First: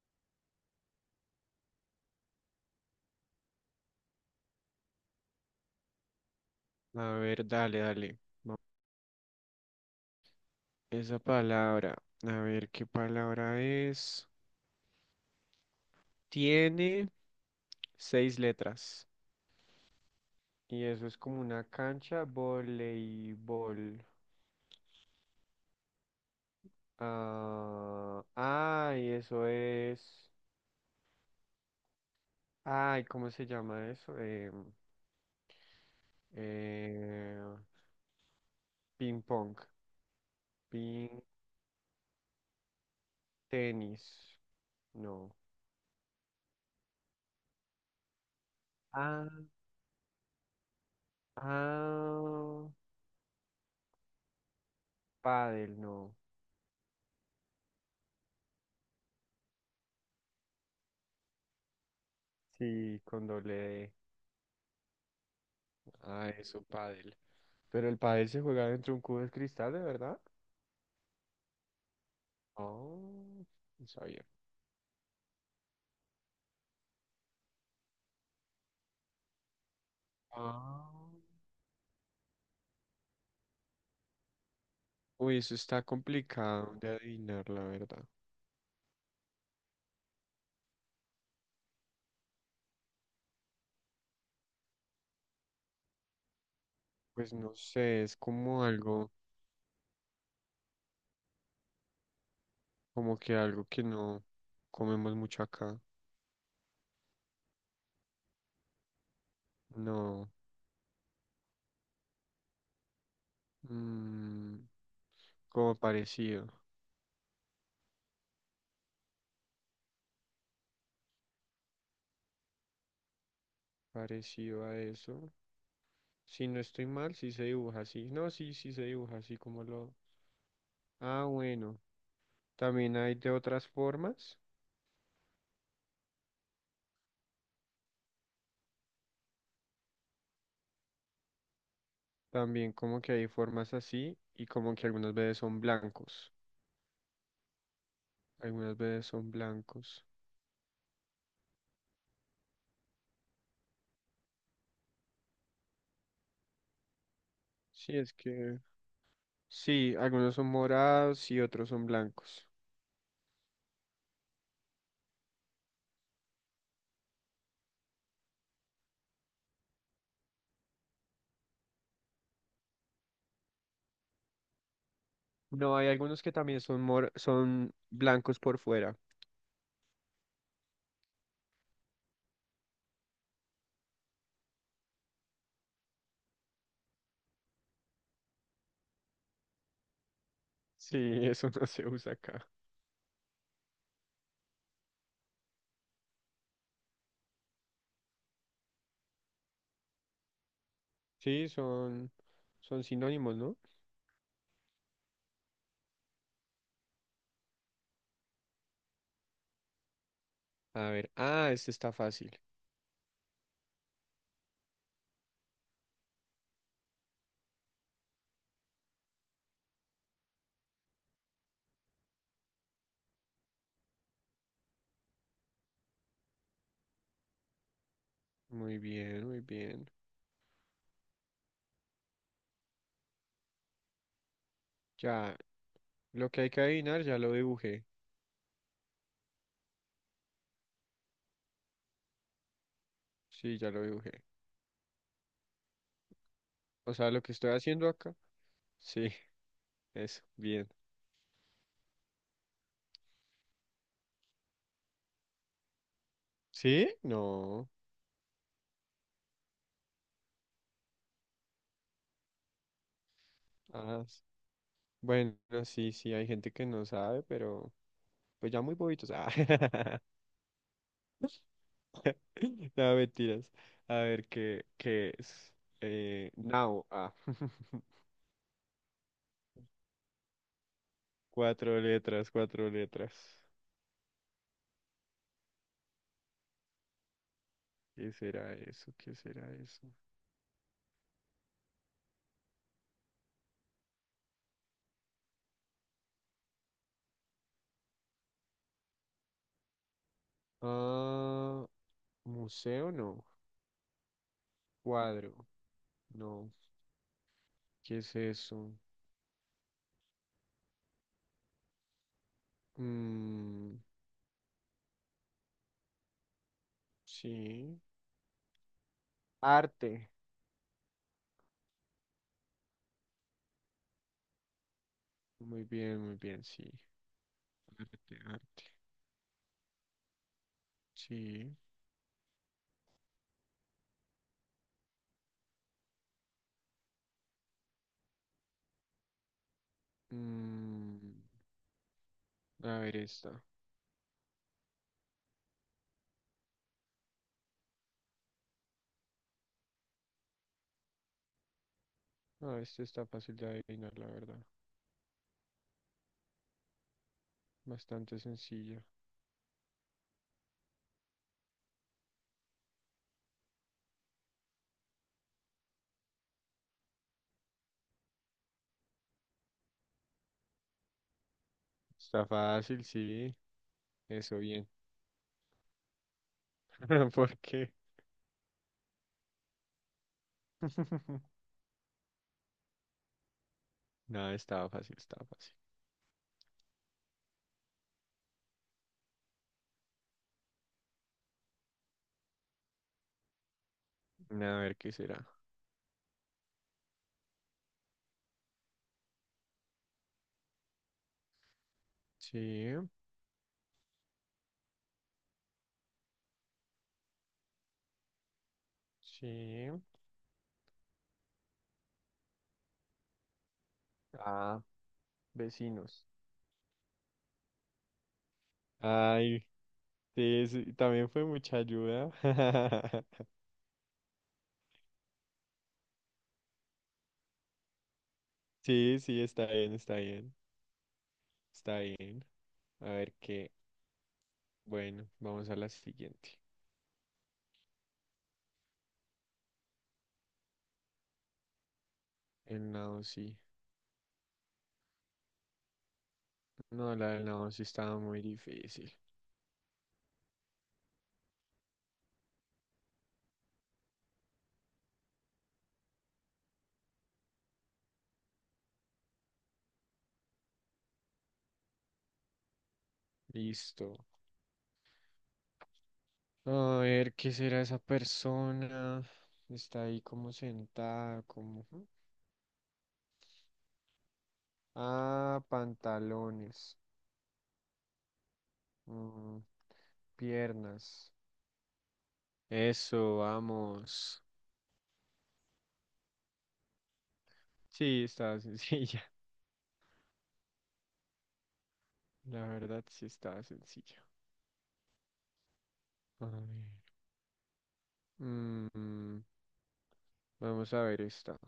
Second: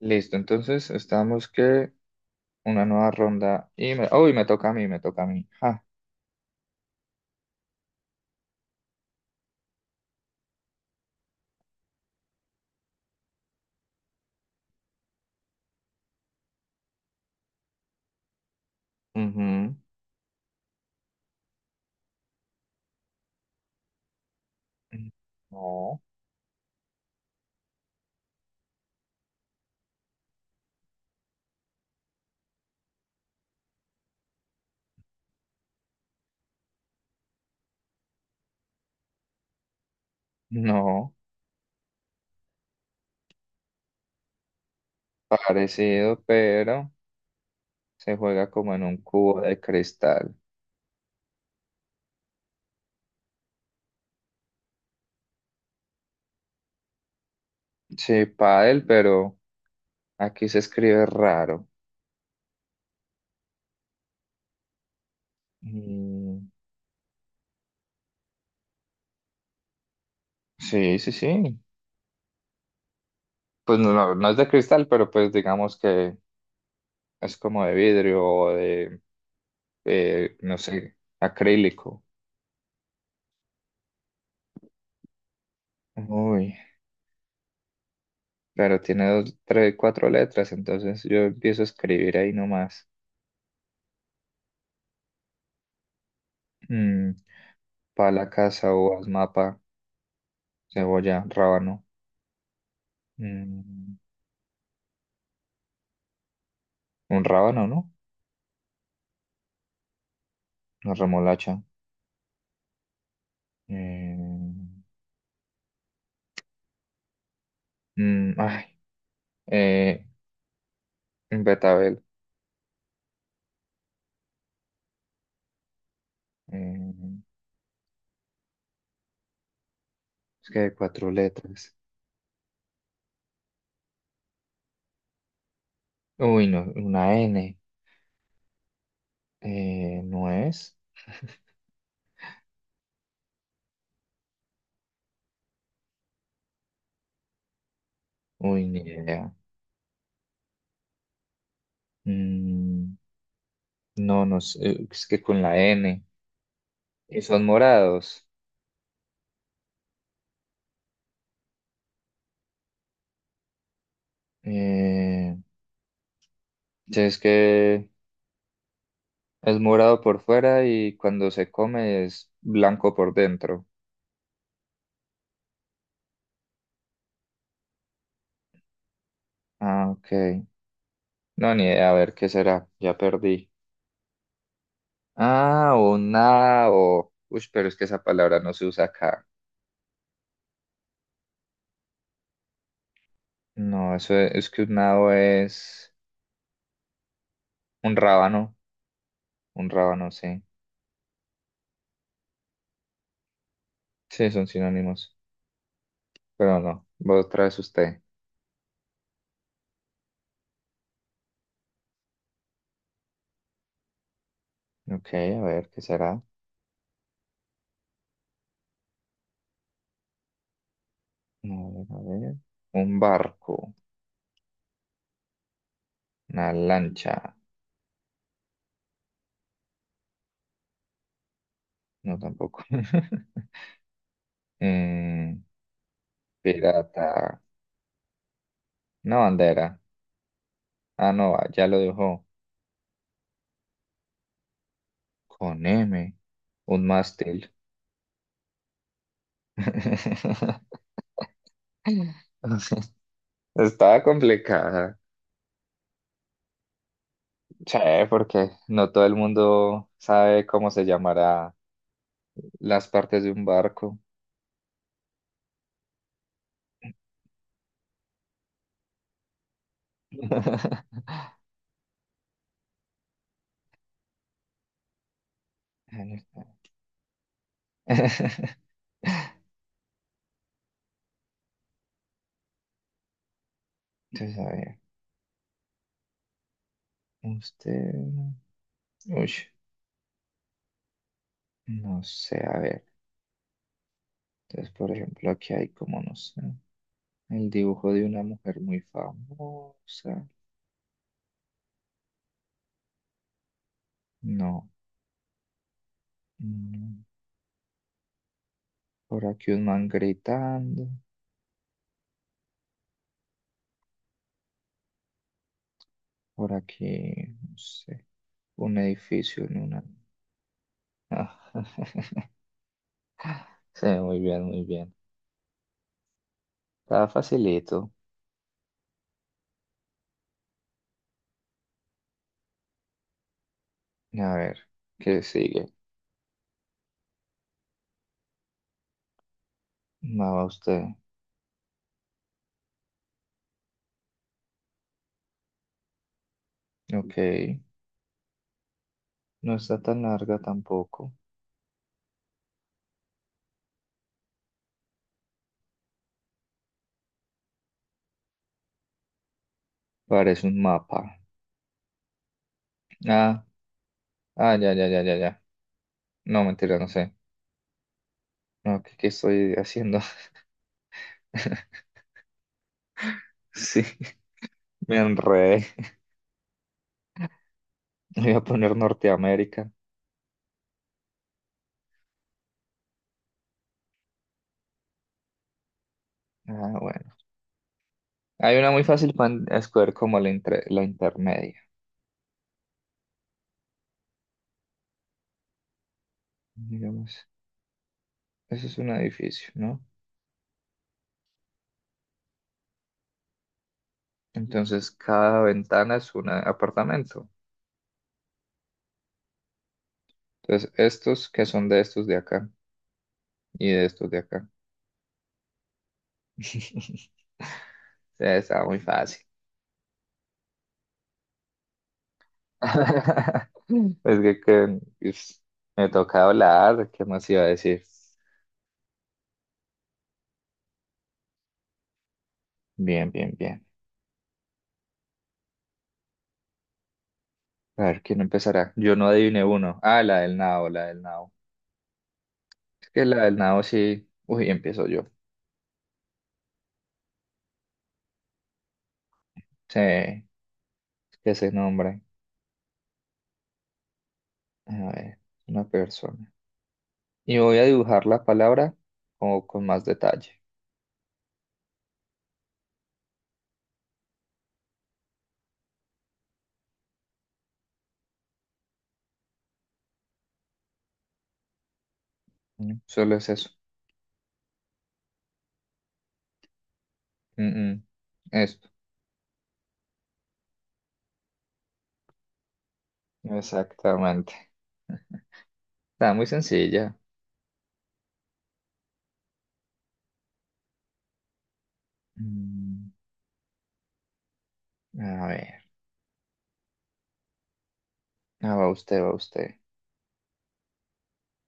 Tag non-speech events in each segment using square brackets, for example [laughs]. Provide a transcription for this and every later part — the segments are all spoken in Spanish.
Listo, entonces estamos que una nueva ronda y me, uy, me toca a mí, me toca a mí. Ja. A ver, dale, dale. Esa palabra. A ver, ¿qué palabra es? Tiene seis letras. Ujú. Y eso es como una cancha voleibol. No, Ah, ay, eso es. Ay, ¿cómo se llama eso? Eh, ping pong. no, Ping tenis. No. parecido, pero se juega como en un Ah, cubo de cristal. ah, pádel, no. Sí, pádel, pero aquí se escribe raro. Sí, con doble D. Ah, Mm, eso, pádel. Pero el pádel se juega dentro de un cubo de cristal, ¿de verdad? sí, sí, sí. Oh, Pues no no, sabía. no es de cristal, pero pues digamos que es como de vidrio o de, no Ah. sé, acrílico. Uy, eso está Uy. complicado de adivinar, la verdad. Claro, tiene dos, tres, cuatro letras, entonces yo empiezo a escribir ahí nomás. Mm, Pues no sé, es pala, como casa, uvas, algo, mapa, cebolla, rábano. como que algo que Mm, no comemos mucho acá. un rábano, ¿no? No, Una remolacha. Eh, mm, como parecido, mm, ay, eh, un betabel. parecido a eso. Si no estoy mal, Eh, sí se dibuja así. No, sí, sí se dibuja así como lo... es que hay cuatro Ah, letras. bueno, también hay de otras formas. Uy, no, una N. ¿No es? [laughs] También como que hay formas así y como que algunas veces son blancos. Uy, Algunas ni veces son idea. blancos. Mm, no, no sé, es que con la N. Y son Sí, es morados. que... Sí, algunos son morados y otros son blancos. Eh, Sí, es que es morado por fuera y cuando se come es blanco por dentro. No, hay algunos que también son mor son blancos por fuera. Ah, ok. No, ni idea. A ver, ¿qué será? Ya perdí. Ah, un nao. Uy, pero es que esa palabra no se usa acá. Sí, eso [laughs] no se usa acá. No, eso es que un nao es un rábano. Un rábano, sí. Sí, son sinónimos, ¿no? Sí, son sinónimos. Pero no, vos traes usted. A ver, ah, este está fácil. Ok, a ver, ¿qué será? A ver, a ver. Un barco. Una lancha. Muy bien, muy bien. No, tampoco. [laughs] Ya, Eh, lo que hay que adivinar ya lo pirata. dibujé. Una bandera. Ah, no, ah, ya lo dejó. Sí, ya lo dibujé. Con M. Un O sea, lo que estoy mástil. haciendo acá. Sí, [laughs] eso, bien. [laughs] Estaba complicada. ¿Sí? No. Sí, porque no todo el mundo sabe cómo se llamará las partes de un barco. Ah, s- bueno, sí, sí, hay gente que no sabe, pero pues ya muy bobitos. Ah, [laughs] [laughs] no, mentiras. A ver, ¿qué es? Entonces, Now. Ah, [laughs] cuatro letras, cuatro letras. a ver, ¿Qué usted, será eso? ¿Qué uy, será eso? no sé, a ver, entonces, por ejemplo, aquí hay como, no sé, el dibujo de una mujer muy famosa, Ah, museo no. no, Cuadro. No. no. ¿Qué es eso? Por aquí un man gritando, Mm, por aquí, no sí. sé, un edificio en una... Arte. Ah, [laughs] sí, muy bien, muy bien. Muy bien, sí. Está facilito. Arte, arte. Sí. A ver, ¿qué sigue? Mapa usted. Mm, a ver esta. Ok, no está tan larga tampoco. Ah, esta está fácil de adivinar, la verdad. Bastante sencilla. Parece un mapa. Ah, ah, ya, ya, ya, ya, ya. No, mentira, no sé. No, ¿qué, qué estoy haciendo? [laughs] Está fácil, sí. Sí, Eso bien. me enredé. [laughs] ¿Por qué? Voy a poner Norteamérica. [laughs] No, estaba fácil, estaba fácil. Ah, bueno. Hay una muy fácil para escoger como la, la intermedia. A ver qué será. Digamos, eso es un edificio, ¿no? Sí, Entonces, cada ventana es un apartamento. sí. Entonces, estos que son de estos de acá y de estos de acá. Ah, vecinos. [laughs] Sí, está muy fácil. Ay, sí, sí, también fue mucha ayuda. [laughs] [laughs] Es que, que, ups, me toca hablar, ¿qué más iba a decir? Sí, sí, está bien, está bien, está bien. A Bien, ver bien, qué. bien. Bueno, vamos a la siguiente. A ver, ¿quién empezará? Yo no adiviné uno. Ah, la del nao, la del nao. El Es que nado la del sí. nao sí. Uy, empiezo yo. No, la del no, sí estaba muy difícil. Sí, que se nombre. A ver, una persona. Y voy a dibujar la palabra como con más detalle. Listo. A ver, ¿qué será esa persona? Está ahí como sentada, como... ¿hmm? Mm, solo es eso. Ah, pantalones. Mm, mm. Esto. Mm, piernas. Eso, vamos. Exactamente. Está muy sencilla. Sí, estaba sencilla. [laughs] La verdad, Mm, sí estaba sencilla. a ver. A ver. Ah, va usted, va Mm, usted. vamos a ver esta.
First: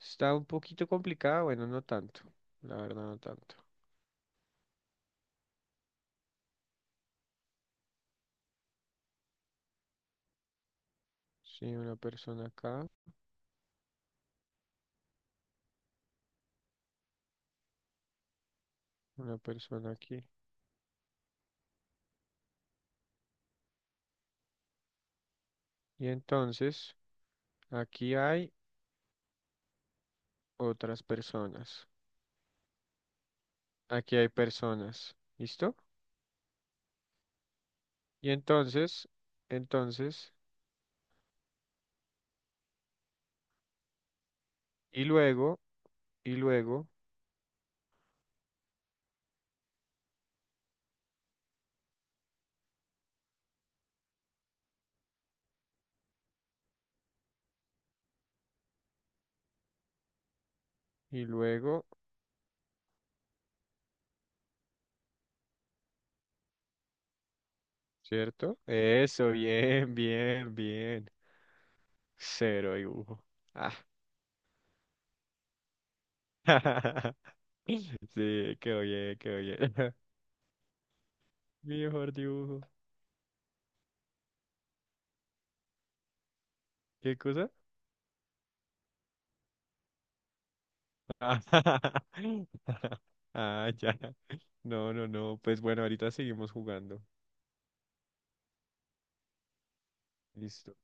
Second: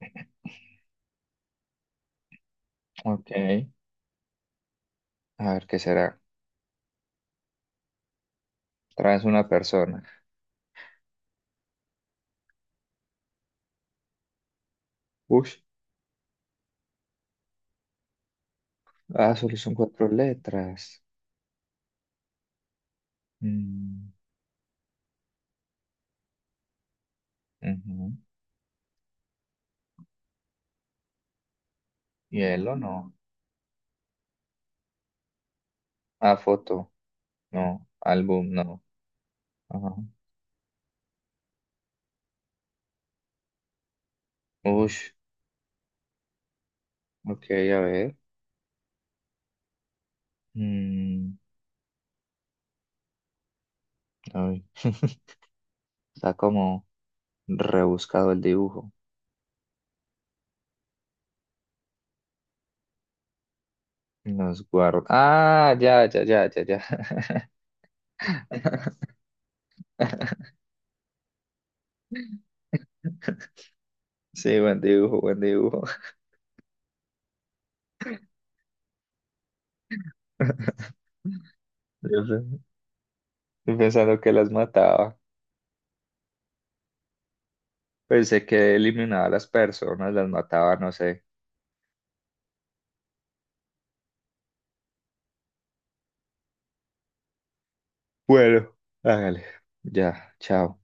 Está un poquito complicada, bueno, no tanto. La verdad, no Ok. tanto. A ver, ¿qué será? Traes una persona. Sí, una persona acá, Ush. Ah, una solo son persona cuatro aquí. letras. Mm, Y entonces, ujú. aquí hay otras personas. Hielo, no. Aquí hay personas. ¿Listo? Ah, foto. No. Y Álbum, no. entonces, Ajá. entonces, y Ush. luego, y luego, Ok, a ver. Mm, ay. [laughs] Está como rebuscado el dibujo. y luego, Nos guarda. Ah, ya, ya, ya, ya, ya. ¿Cierto? Eso, bien, [laughs] bien, bien. Cero dibujo. Ah. Sí, buen dibujo, buen dibujo. [laughs] Sí, quedó bien, quedó bien. [laughs] [laughs] Mejor Yo pe- dibujo. yo pensando que las mataba. ¿Qué cosa? Pensé que eliminaba a las personas, las mataba, no sé. Ah, [laughs] ah, ya. No, no, no. Pues bueno, ahorita seguimos jugando. Bueno, hágale. Ya, Listo. chao.